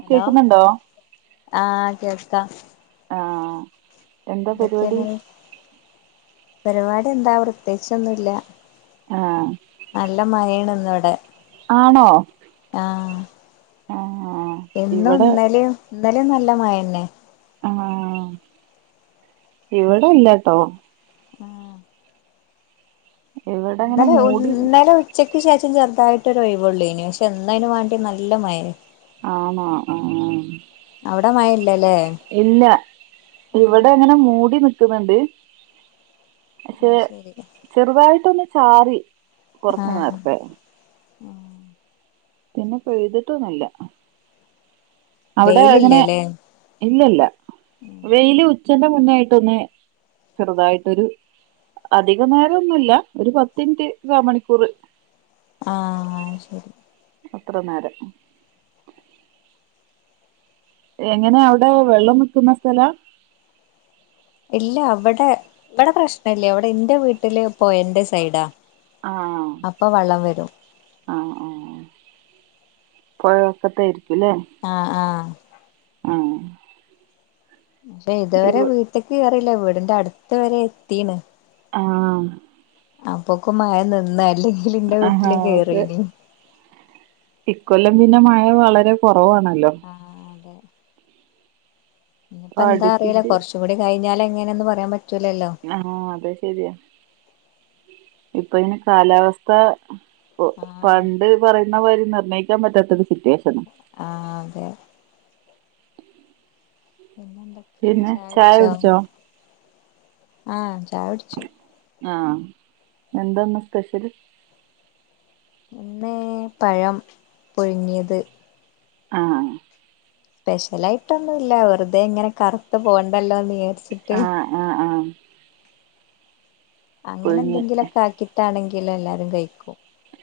Hello ആഹ് കേക്കാം ആഹ എന്താ പരിപാടി പരിപാടി എന്താ പ്രത്യേകിച്ചൊന്നുംല്ല ആഹ് നല്ല മഴണ് ഇന്ന് ഇവിടെ ആണോ ആഹ ആഹ് എന്നും ഇവിടെ ഇന്നലെയും ഇന്നലെ നല്ല മഴയെണെ ആഹ ഇവിടെല്ലാട്ടോ ആഹ് ഇവിടെ അങ്ങനെ ഇന്നലെ മൂടി ഇന്നലെ ഉച്ചക്ക് ശേഷം ചെറുതായിട്ട് മറ്റൊ ഒഴിവവുള്ളൂ ഇനി പക്ഷെ എന്തായന് വാണ്ടി നല്ല മയ ആണോ ആ അവിടെ മഴയില്ലല്ലേ ഇല്ല ഇവിടെ അങ്ങനെ മൂടി നിൽ ക്കുന്നുണ്ട് പക്ഷെ അത് ശരി ചെറുതായിട്ടൊന്ന് ചാറി കൊറച്ചു നേരത്തെ ആഹ പിന്നെ പെയ്തിട്ടൊന്നില്ല വെയിലില്ലല്ലേ ഇല്ലല്ല വെയില് ഉച്ചറെ മുന്നോയിട്ടൊന്ന് ചെറുതായിട്ടൊരു അധികം നേരം ഒന്നുമല്ല ഒരു പത്ത് മിനിറ്റ് കാമണിക്കൂർ ആഹ ശരി അത്ര നേരം എങ്ങനെയ അവിടെ വെള്ളം നിക്കുന്ന സ്ഥല ഇല്ല അവിടെ ഇവിടെ പ്രശ്ന ഇല്ലേ അവിടെ എന്റെ വീട്ടില് പുഴയുടെ സൈഡാ ആഹ അപ്പൊ വെള്ളം വരും ആഹ ആ പുഴവകത് ല്ലേ ആഹ് ആഹ് ആഹ പക്ഷെ ഇതുവരെ ഇവ് വീട്ടേക്ക് കേയറില്ല വീടിന്റെറെ അടുത്ത വരെ എത്തിണ് ആഹ അപ്പൊക്കെ മഴ നിന്നല്ലേ ആഹ അതെ ഇക്കൊല്ലം പിന്നെ മഴ വളരെ കുറച്ച ആഹ അതെ ഇനിയിപ്പ ഇപ്പൊ എന്താ അറിയില്ലേ അടുപ്പിച്ച് കുറച്ച കൂടി കഴിഞ്ഞാല എങ്ങനെയന്ന് പറയാൻ പറ്റു ആഹ അതെ ശരിയാ ഇപ്പൊ ഇങ്ങനെ കാലാവസ്ഥ ആഹ് പണ്ട് പറയുന്ന വാര്യം നിർണയിക്കാൻ പറ്റാത്തരു സിറ്റുവേഷനും ആ തെ പിന്നെ എന്തൊക്കെയാണ് പിന്നെ ചായ ചായുടിച്ചോ കുടിച്ചോ? ആഹ ചായുടിച്ചു ആഹ എന്താന്ന് സ്പെഷ്യല് ഇന്ന് പഴം പുഴുങ്ങിയത് ആഹ സ്പെഷ്യലായിട്ടൊന്നുല്ല വെറുതെ ഇങ്ങനെ കറുതു പോകണ്ടല്ലോന്ന് ആഹ ആഹ ആഹ അങ്ങനെ എന്തെങ്കിലൊക്കെ ആക്കിട്ടാണെങ്കിൽ എല്ലാരും കഴിക്കും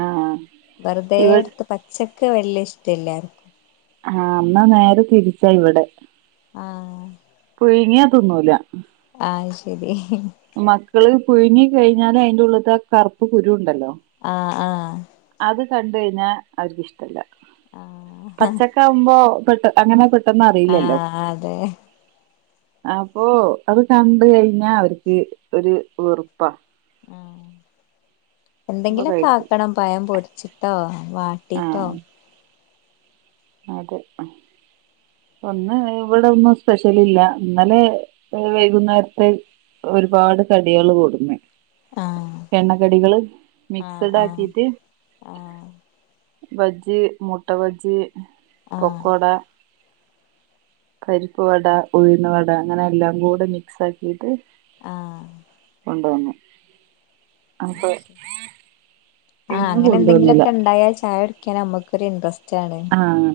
ആഹ് ഇവ വെറുതെടുത്ത് പച്ചക്ക വല്ല ഇഷ്ടല്ലാ ർക്കും ആഹ ന്നാ നേരെ തിരിച്ചാ ഇവിടെ ആഹ പുയ്ങ്ങിയാതിന്നൂല ആഹ് ശരി മക്കള് പുഴുങ്ങി കഴിഞ്ഞാലും അയിന്റെ ഉള്ളത് ആ കറുപ്പ് കുരു ഉണ്ടല്ലോ ആഹ ആഹ അത് കണ്ട കഴിഞ്ഞാൽ അവർക്ക്ിഷ്ടല്ല പച്ചക്കാവവുമ്പോ പെ അങ്ങനെെ ആഹ അതെ അപ്പൊ അത് കണ്ട കഴിഞ്ഞാ അവർക്ക് ഒരു വെറുപ്പാ ആഹ് അപ്പൊ എന്തെങ്കിലൊക്കെ കഴിക്കും ആാക്കണം പയം പൊരിച്ചിട്ടോ വാട്ടിട്ടോ ആഹ് അതെ ഒന്ന് ഇവിടെ ഒന്നും സ്പെഷ്യൽ ഇല്ല ഇ ന്നലെ വൈകുന്നേരത്തെ ഒരുപാട് കടികള് കൊട്ന്നു ആഹ് എണ്ണക്കടികള് ആഹ് മിക്സഡ് ആഹ് ആക്കിട്ട് ആഹ് ബജ്ജി മുട്ട ബജ്ജി ആഹ് പൊക്കോട പരിപ്പ്ുവട ഉഴുന്ന വട അങ്ങനെ എല്ലാം കൂടെ മിക്സ് ആക്കിട്ട് ആഹ കൊണ്ടുവന്നു അപ്പോൾ ആഹ് അങ്ങനെ എന്തങ്കിലൊക്കെ ഉണ്ടായാ ചായ കുടിക്കാൻ നമുക്കൊരു ഇൻട്രസ് ആഹ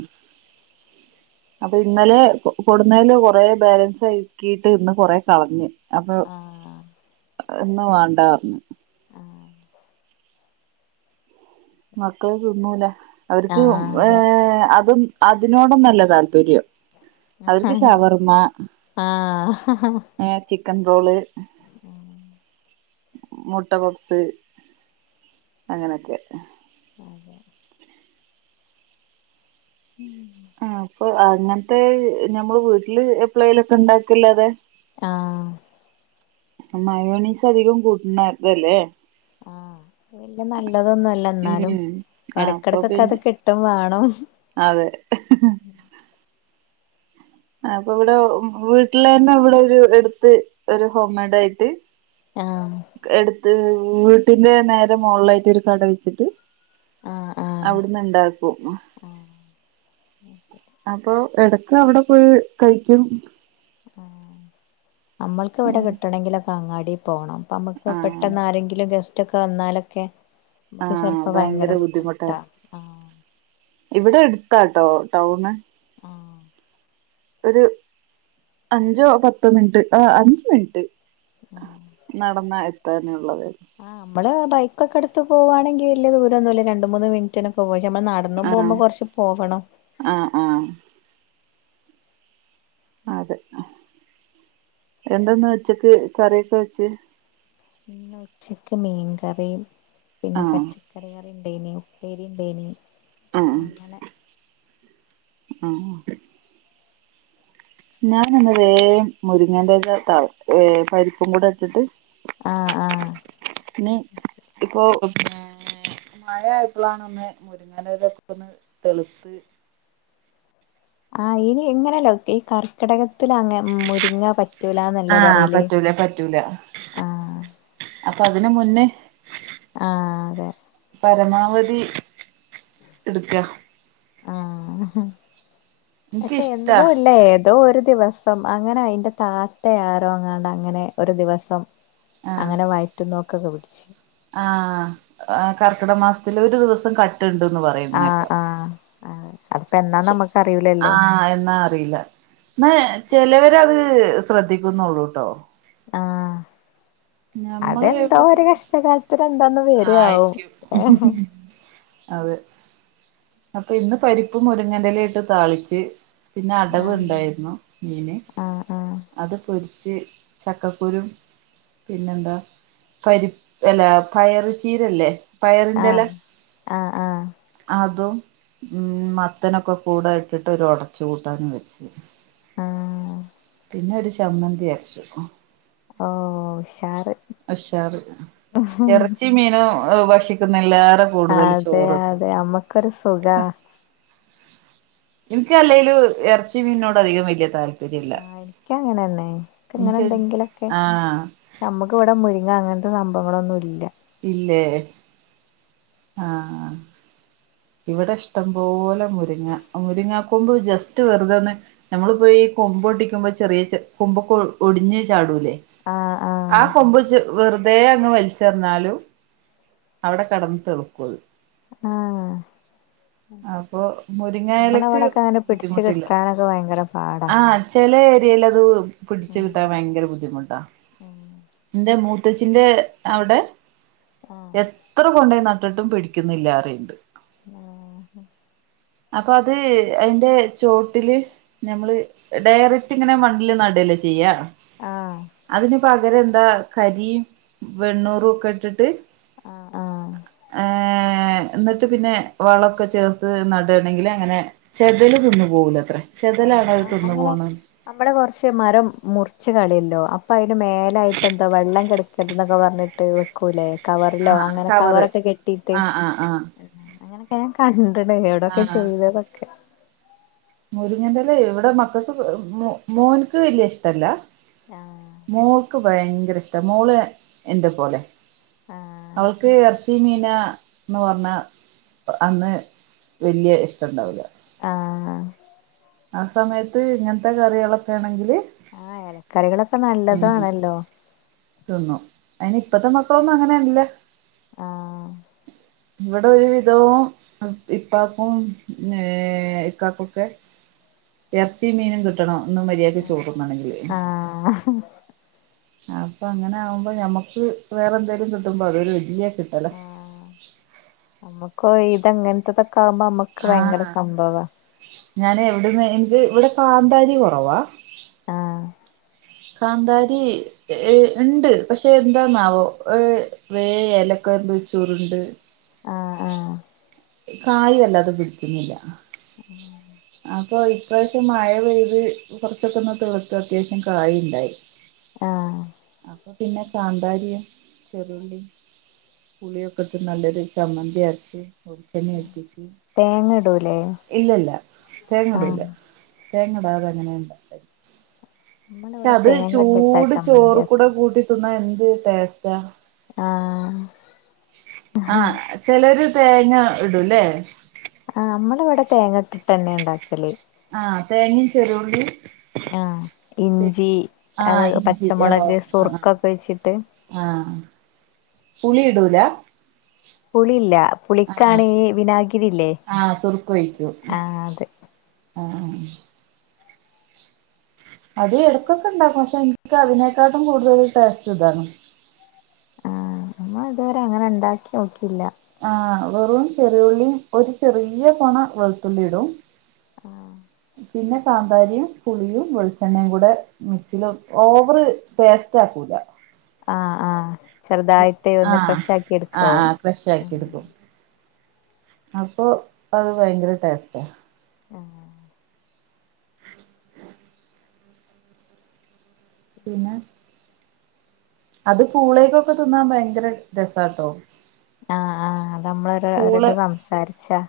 അപ്പൊ ഇന്നലെ കൊടുന്നതില് കൊറ ബാലൻസ് ആക്കീട്ട് ഇന്ന് കൊറ കളഞ്ഞഞ് അപ്പൊ ആഹ് ഇന്ന് വേണ്ട പറഞ് ആഹ് മക്കൾ തുന്നുല അവർക്ക് ആഹ് ഏ അതെ അതും അതിനോടന്നല്ല താല്പര്യം അവർക്ക് ഷവർമ്മ ആഹാ കൺട്രോള് ഉഹ മുട്ട പപ്സ് അങ്ങനെയൊക്കെ ഉം ആ അപ്പൊ അങ്ങനത്തെ ഞമ്മള് വീട്ടില് എപ്ലൈലൊക്കെ ഇണ്ടാക്കല്ലാതെ ആഹ മയോണീസ് അധികം കൂട്ടണ്തല്ലേ വല്ിയ നല്ലതൊന്നുംല്ല ന്നാലും ഉം ആ അപ്പൊ ഇടക്കിടക്കൊക്കെ അത് പിന്നെ കിട്ടും വേണം അതെ ഉ ആ അപ്പൊ ഇവിടെ വീട്ടില് തന്നെ ഇവിടെ ഒരു എടുത്ത് ഒരു ഹോം മെയഡ ആയിട്ട് ആഹ് എടുത്ത് വീട്ടിന്റെ നേര മുകളിലായിട്ട് ഒരു കട വെച്ചിട്ട് ആഹ് ആഹ് അവിടുന്ന് ഇണ്ടാക്കും ആഹ് അപ്പൊ എട അവിടെ പോയി കഴിക്കും ആഹ് നമ്മൾക്ക് ഇവിടെ ഉം. കിട്ടണങ്കിലൊക്കെ അങ്ങാടി പോകണം പ് നമക്ക് ആ പെട്ടെന്ന് ആരെങ്കിലുംഗെസ് റ്റൊക്കെ വന്നാലൊക്കെ നമുക്ക് ചിലപ്പോ ഭയങ്കര ബുദ്ധിമുട്ടാ ആ ഇവിടെ എടുത്താട്ടോ ടൗണ് ആഹ് ഒരു അഞ്ചോ പത്തോ മിനിറ്റ് ആ അഞ്ച് മിനിറ്റ് നടന്ന എത്താന ആ നമ്മള് ബൈക്കൊക്കെ ട്ത്ത് പോവാണെങ്കിൽ വല്യ ദൂരം ഒന്നുമല്ല ര ണ്ട്മൂന്ന് മിൻറ്റിനൊക്കെ പോയി നമ്മൾ നടന്ന് ആ പോകുമ്പോ കൊറച്ച് പോകണം ആ ആ അത് എന്താന്നു ച്ചക്ക് കറിയൊക്കെ വെച്ചേ ന്ന് ഉച്ചക്ക് മീൻകറിപിന്നെ ആഹ് പച്ചക്കറി കറി ണ്ടേനി ഉപ്പേരി ണ്ടേനി ആ അങ്ങനെ ആ ഞാന്‌ ന്ന് വേ മുരിങ്ങന്റെ എല ത ഏ പരിപ്പും കൂടെ ഇട്ടിട്ട് ആ ആ ന് ഇപ്പൊ മഴായപ്പളാണ് ഒന്ന് മുരിങ്ങന്റെ എലക്കെ ഒന്ന് തെളുത്ത് ആഹ് ഇനി എങ്ങനെല്ലോ ക്കെ ഈ കർക്കിടകം ത്തിലങ്ങെമുരിങ്ങാ പറ്റൂലന്നല്ലേ ആഹ് പറേല് പറ്റൂല പറ്റൂല ആ അപ്പൊ അതിന് മുന് ആ അതെ പരമാവധി ഇട്ക്കാ ആ പക്ഷെ എനിക്കിഷ്ടാ എന്നു ഇല്ല ഏതോ ഒര് ദിവസം അങ്ങനെ യിന്റെ താത്ത ആരോ അങ്ങാണ്ട് അങ്ങനെ ഒരു ദിവസം അങ്ങനെ വായിറ്റു നോക്കൊക്കെ പിടിച്ച് ആ കർക്കിട മാസത്തില് ഒരു ദിവസം ക ട്ട്ണ്ട്ന്ന് ആഹ് പറയുന്നേക്കാ ആഹ് അതെ അതിപ്പോ എന്നാന്ന് നമ്മക്ക് അറിയൂലല്ലോ ആഎന്നാ അറീല്ല ന്നാ ചിലവര്അത് ശ്രദ്ധിക്കുന്നുള്ളൂട്ടോ ആ അത് ഞമ്മള് ന്തൊ എവിടൊക്കെ ഒരു കഷ്ടകാലത്തിന് എന്താന്ന് വരാവും ആയിരിക്കും അതെ അപ്പൊ ഇന്ന് പരിപ്പും മുരിങ്ങന്റെ എലിംഇട്ട് താളിച്ച് പിന്നെ ആഹ് അടവ്ണ്ടായിരുന്നു മീന് ആഹ് അത് പൊരി ച്ച് ചക്കക്കുരും പിന്നെന്താ പരി അല്ലാ പയറ് ചീരല്ലേ പയറിന്റെ എല ആഹ് ആഹ് ആഹ് അതും ഉം മത്തനൊക്കെ കൂടെ ഇട്ടിട്ട് ഒര് ഒടച്ച് കൂട്ടാനും വെച്ച് ആഹ് പിന്നെ ഒരു ചമ്മന്തി അരച്ചു ഓ ഉഷാറ് അശ്ശാറ് ഉം. ഇറച്ചി മീനും ഭക്ഷിക്കുന്നേ ല്ലാ റെ കൂടുതൽ അതെ ചോറ്ന്നു അതെ അമ്മക്കൊരു സുഖാ ഇൻക്ക് അല്ലേലും ഇറച്ചി മീനോട് അധികം വല്യ താല്പര്യം ഇല്ല ഇക്ക് അങ്ങനെന്നെ ഇങ്ങനെ എനിക്ക് എന്തെങ്കിലു ക്കെ ആഹ് നമ്മുക്ക് ഇവിടെ മുരിങ്ങ അങ്ങൻത്തെ സംഭവങ്ങളൊന്നും ഇല്ല ഇല്ലേ ആ ഇവിടെ ഇഷ്ടം പോലെ മുരിങ്ങ മുരിങ്ങാ കൊമ്പ് ജസ്റ്റ് വെറുതൊന്ന് നമ്മള് പ്പോ യി കൊമ്പോട്ടിക്കുമ്പോ ചെറിയ ച കൊമ്പൊക്കെ ഒടിഞ്ഞ് ചാടൂ ല്ലേ ആ ആ കൊമ്പ് ചെ വെറുതെ അങ്ങ് വലിച്ചെർഞ്ഞാലും അവ്ടെ കെടന്ന് തെള്ക്കും അത് ആഹ് അപ്പൊ നമ്മളെ മുരിങ്ങയലക്ക് അവിടൊക്കെ അങ്ങനെ പിടിച്ച് ബുദ്ധിമുട്ടില്ല കിട്ടാനൊക്കെ ഭയങ്കര പാടാ ആ ചെലേ [unintelligible] പിടിച്ച് കിട്ടാൻ ആഹ് ഭയങ്കര ബുദ്ധിമുട്ടാ ന്റെ മൂ ത്തച്ചിന്റെ അവ്ടെ ആഹ് എത്ര കൊണ്ടോയിനട്ടിട്ടും പിടിക്കിന്നില്ലാ റിണ്ട്. ആ അപ്പൊ അത് അയ്ന്റെ ചോട്ടില് ഞമ്മള് ഡയറക്റ്റ് ങ്ങനെ മണ്ണില് നടെ ല്ലചെയ്യാ ആഹ് അതിന് പകരെന്താ കരി വെണ്ണൂറൊക്കെ ഇട്ടിട്ട്. ആഹ് ആഹ് ഏ ഏ എന്നിട്ട് പിന്നെ വളൊക്കെ ചേർത്ത് നടാണെങ്കി അങ്ങനെ ചെതൽ തിന്നു പോകൂലത്രേ ആ ചെതലാണോ അത് ആ തിന്നു അങ്ങനെ പോണ് നമ്മടെ കൊർച്ച് മരം മുർ റിച്ച് കളയൊല്ലോ അപ്പൊ അയ്ന് മേലായിട്ടെന്താ വെള്ളം കെട്ക്കര്ത് ന്നൊക്കെ പറ്ഞ്ഞിട്ട് വെക്കൂലേ. കവറിലോ ആഹ് ആഹ് അങ്ങനെ കവറ് കവറൊക്കെ കെട്ടീട്ട് ആഹ് ആഹ് ആഹ് അങ്ങനെ ഞാൻ കണ്ടട് എവിടൊക്കെ ആഹ് ചെയ്തതൊക്കെ ര്ങ്ങന്റെലെ ഇവിടെ മക്കക്ക് മോ മോൻക്ക് വ ല്ല്യ ഇഷ്ടല്ല ആഹ് മോൾക്ക് ഭയങ്കര ഇഷ്ട മോള് എന്റെ പോലെ ആഹ് അവക്ക് ഇറച്ചി മീന ന്ന് പറഞ്ഞാ അന്ന് വല്ല്യ ഇഷ്ടണ്ടാവൂല്ല ആ ആ സമയത്ത് ഇങ്ങൻത്തെ കറികളൊക്കെണെങ്കില് ആഹ് ഇലക്കറികളൊക്കെ നല്ലതാണല്ലോ അയ്ന് ഇപ്പത്തെ മക്കളൊന്നും അങ്ങനെല്ല ആ ഇവടെ ഒരു വിധവും ഇപ്പാക്കും ഏ ഇക്കാകൊക്കെ എർച്ചി മീനും കിട്ടണം ഒന്ന് മര്യാക്ക് ചോറുന്നണെങ്കില്. ആഹ് അപ്പൊ അങ്ങനെ ആവുമ്പോ ഞമ്മക്ക് വേറെ എന്തെലും കിട്ടുമ്പോ അതൊരു വല്ല്യ ആ നമ്മുക്ക് ഇ ഇതങ്ങൻത്തതൊ ആഹ ഞാൻ എവിട്ന്ന് എന്ത് ഇവടെ കാന്താരി കുറവാ ആഹ് കാന്താരി ഏ ഉണ്ട് പക്ഷെ, എന്താന്നാവോ. ഏ.. വേഎല റ [unintelligible] ചുരുണ്ട് ആഹ് ആഹ് കായ് വല്ലാതെ പിടിക്കുന്നില്ല. അപ്പൊ ഇപ്രാവശ്യം മഴ പെയ്ത് കുറച്ചൊക്കെന്ന് തിളിർത്ത് അത്യാവശ്യം കായിണ്ടായി. ആഹ് അപ്പൊ പിന്നെ കാന്താരിയും ചെറുള്ളിം. പുളിയൊക്ക ടുത്ത് നല്ലെര് ചമ്മന്തിയര്ച്ച് വെൾച്ചെണ്ണറ്റിച് തേങ്ങ ഇടൂലേ ഇല്ലല്ല തേങ്ങടൂല ആഹ് തേങ്ങടാതെ ങ്ങനെല്ല ആ പക്ഷെ നമ്മളിവിടെ അത് തേങ്ങ ഇട്ടിട്ടാ ചൂട്, ചമ്മന്തി ചോറ്, ആക്ക കൂടെ കൂട്ടി തിന്നാ എന്തുടേസ്റ്റാ. ആഹ്... ആഹ് ചെലര് തേങ്ങ ഇടുലെ ആ നമ്മളെ ഇവിടെ തേങ്ങ ഇട്ട്ട്ടന്നെ ണ്ടാക്കല് ആഹ തേങ്ങിം ചെറിയോള്ളിം ആഹ ഇഞ്ചി, അത് ആഹ് ഇഞ്ചി ഓ പച്ചമുളക് ആഹ് ആഹ് സുർുക്കൊക്കെ ഒഴിച്ചിട്ട് ആഹ് പുളി ഇടൂല. പുളില്ല പുളിക്കാണ്.. വിനാഗി ആഹ സുറുക്ക ഴിക്കും. അത് ആഹാ... അത് എടക്കൊക്കെ ഇണ്ടാക്കും. പക്ഷെ ഇൻക്ക് അതിനേക്കാട്ടും കൂടുതൽ ടേസ്റ്റ് ഇതാണ്. ആഹ.. അമ്മ ഇതവരെ അങ്ങനെ ഉണ്ടാക്കി നോക്കിയില്ല ആഹ വെറും ചെറിയുള്ളിയും ഒരു ചെറിയ പൊണ വെളുത്തുള്ളി ടും ആഹ പിന്നെ കാന്താരിയും പുളിയും വെളിച്ചെണ്ണയും കൂടെ മിക്സിൽ ഓവറ് ടേസ്റ്റ് ആക്കൂ ല ആഹ ആഹ ചെറുതായിട്ട് ഒന്ന് ആഹ് ക്രഷ് ആക്കി ആഹ് എടുക്കാവും ആഹ് ക്രഷ് ആക്കി എടുക്കും അപ്പൊ അത് ഭയങ്കര ടേസ്റ്റാ ആഹ് പിന്നെ അത് പൂളേയ്ക്കൊക്കെ തിന്നാൻ ഭയങ്കര രസാട്ടോ ആഹ് ആഹ് അത് പൂള് നമ്മളോരട്ടം സംസാരിച്ചാ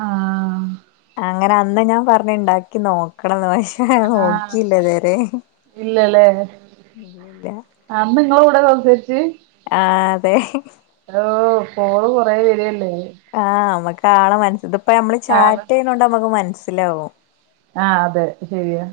ആഹ് അങ്ങനെ അന്ന് ഞാൻ പറഞ്ഞു ഉണ്ടാക്കി നോക്കണംന്ന് ആഹ് നോക്കിയില്ലതരേ ഇല്ലല്ലേ ഇല്ലല്ല എപ്പളാ സംസാരിച്ചി ആഹ് തെ ഹ ഫോണ് കൊറേ വരാണ് ആഹ് നമ്മക്കാളെ മന ഇതിപ്പോ നമ്മള് ആഹ് ചാറ്റ് ചയ്യണോണ്ട് നമ്മക്ക് മനസ്സിലാാവും ആഹ് അതെ ശരിയ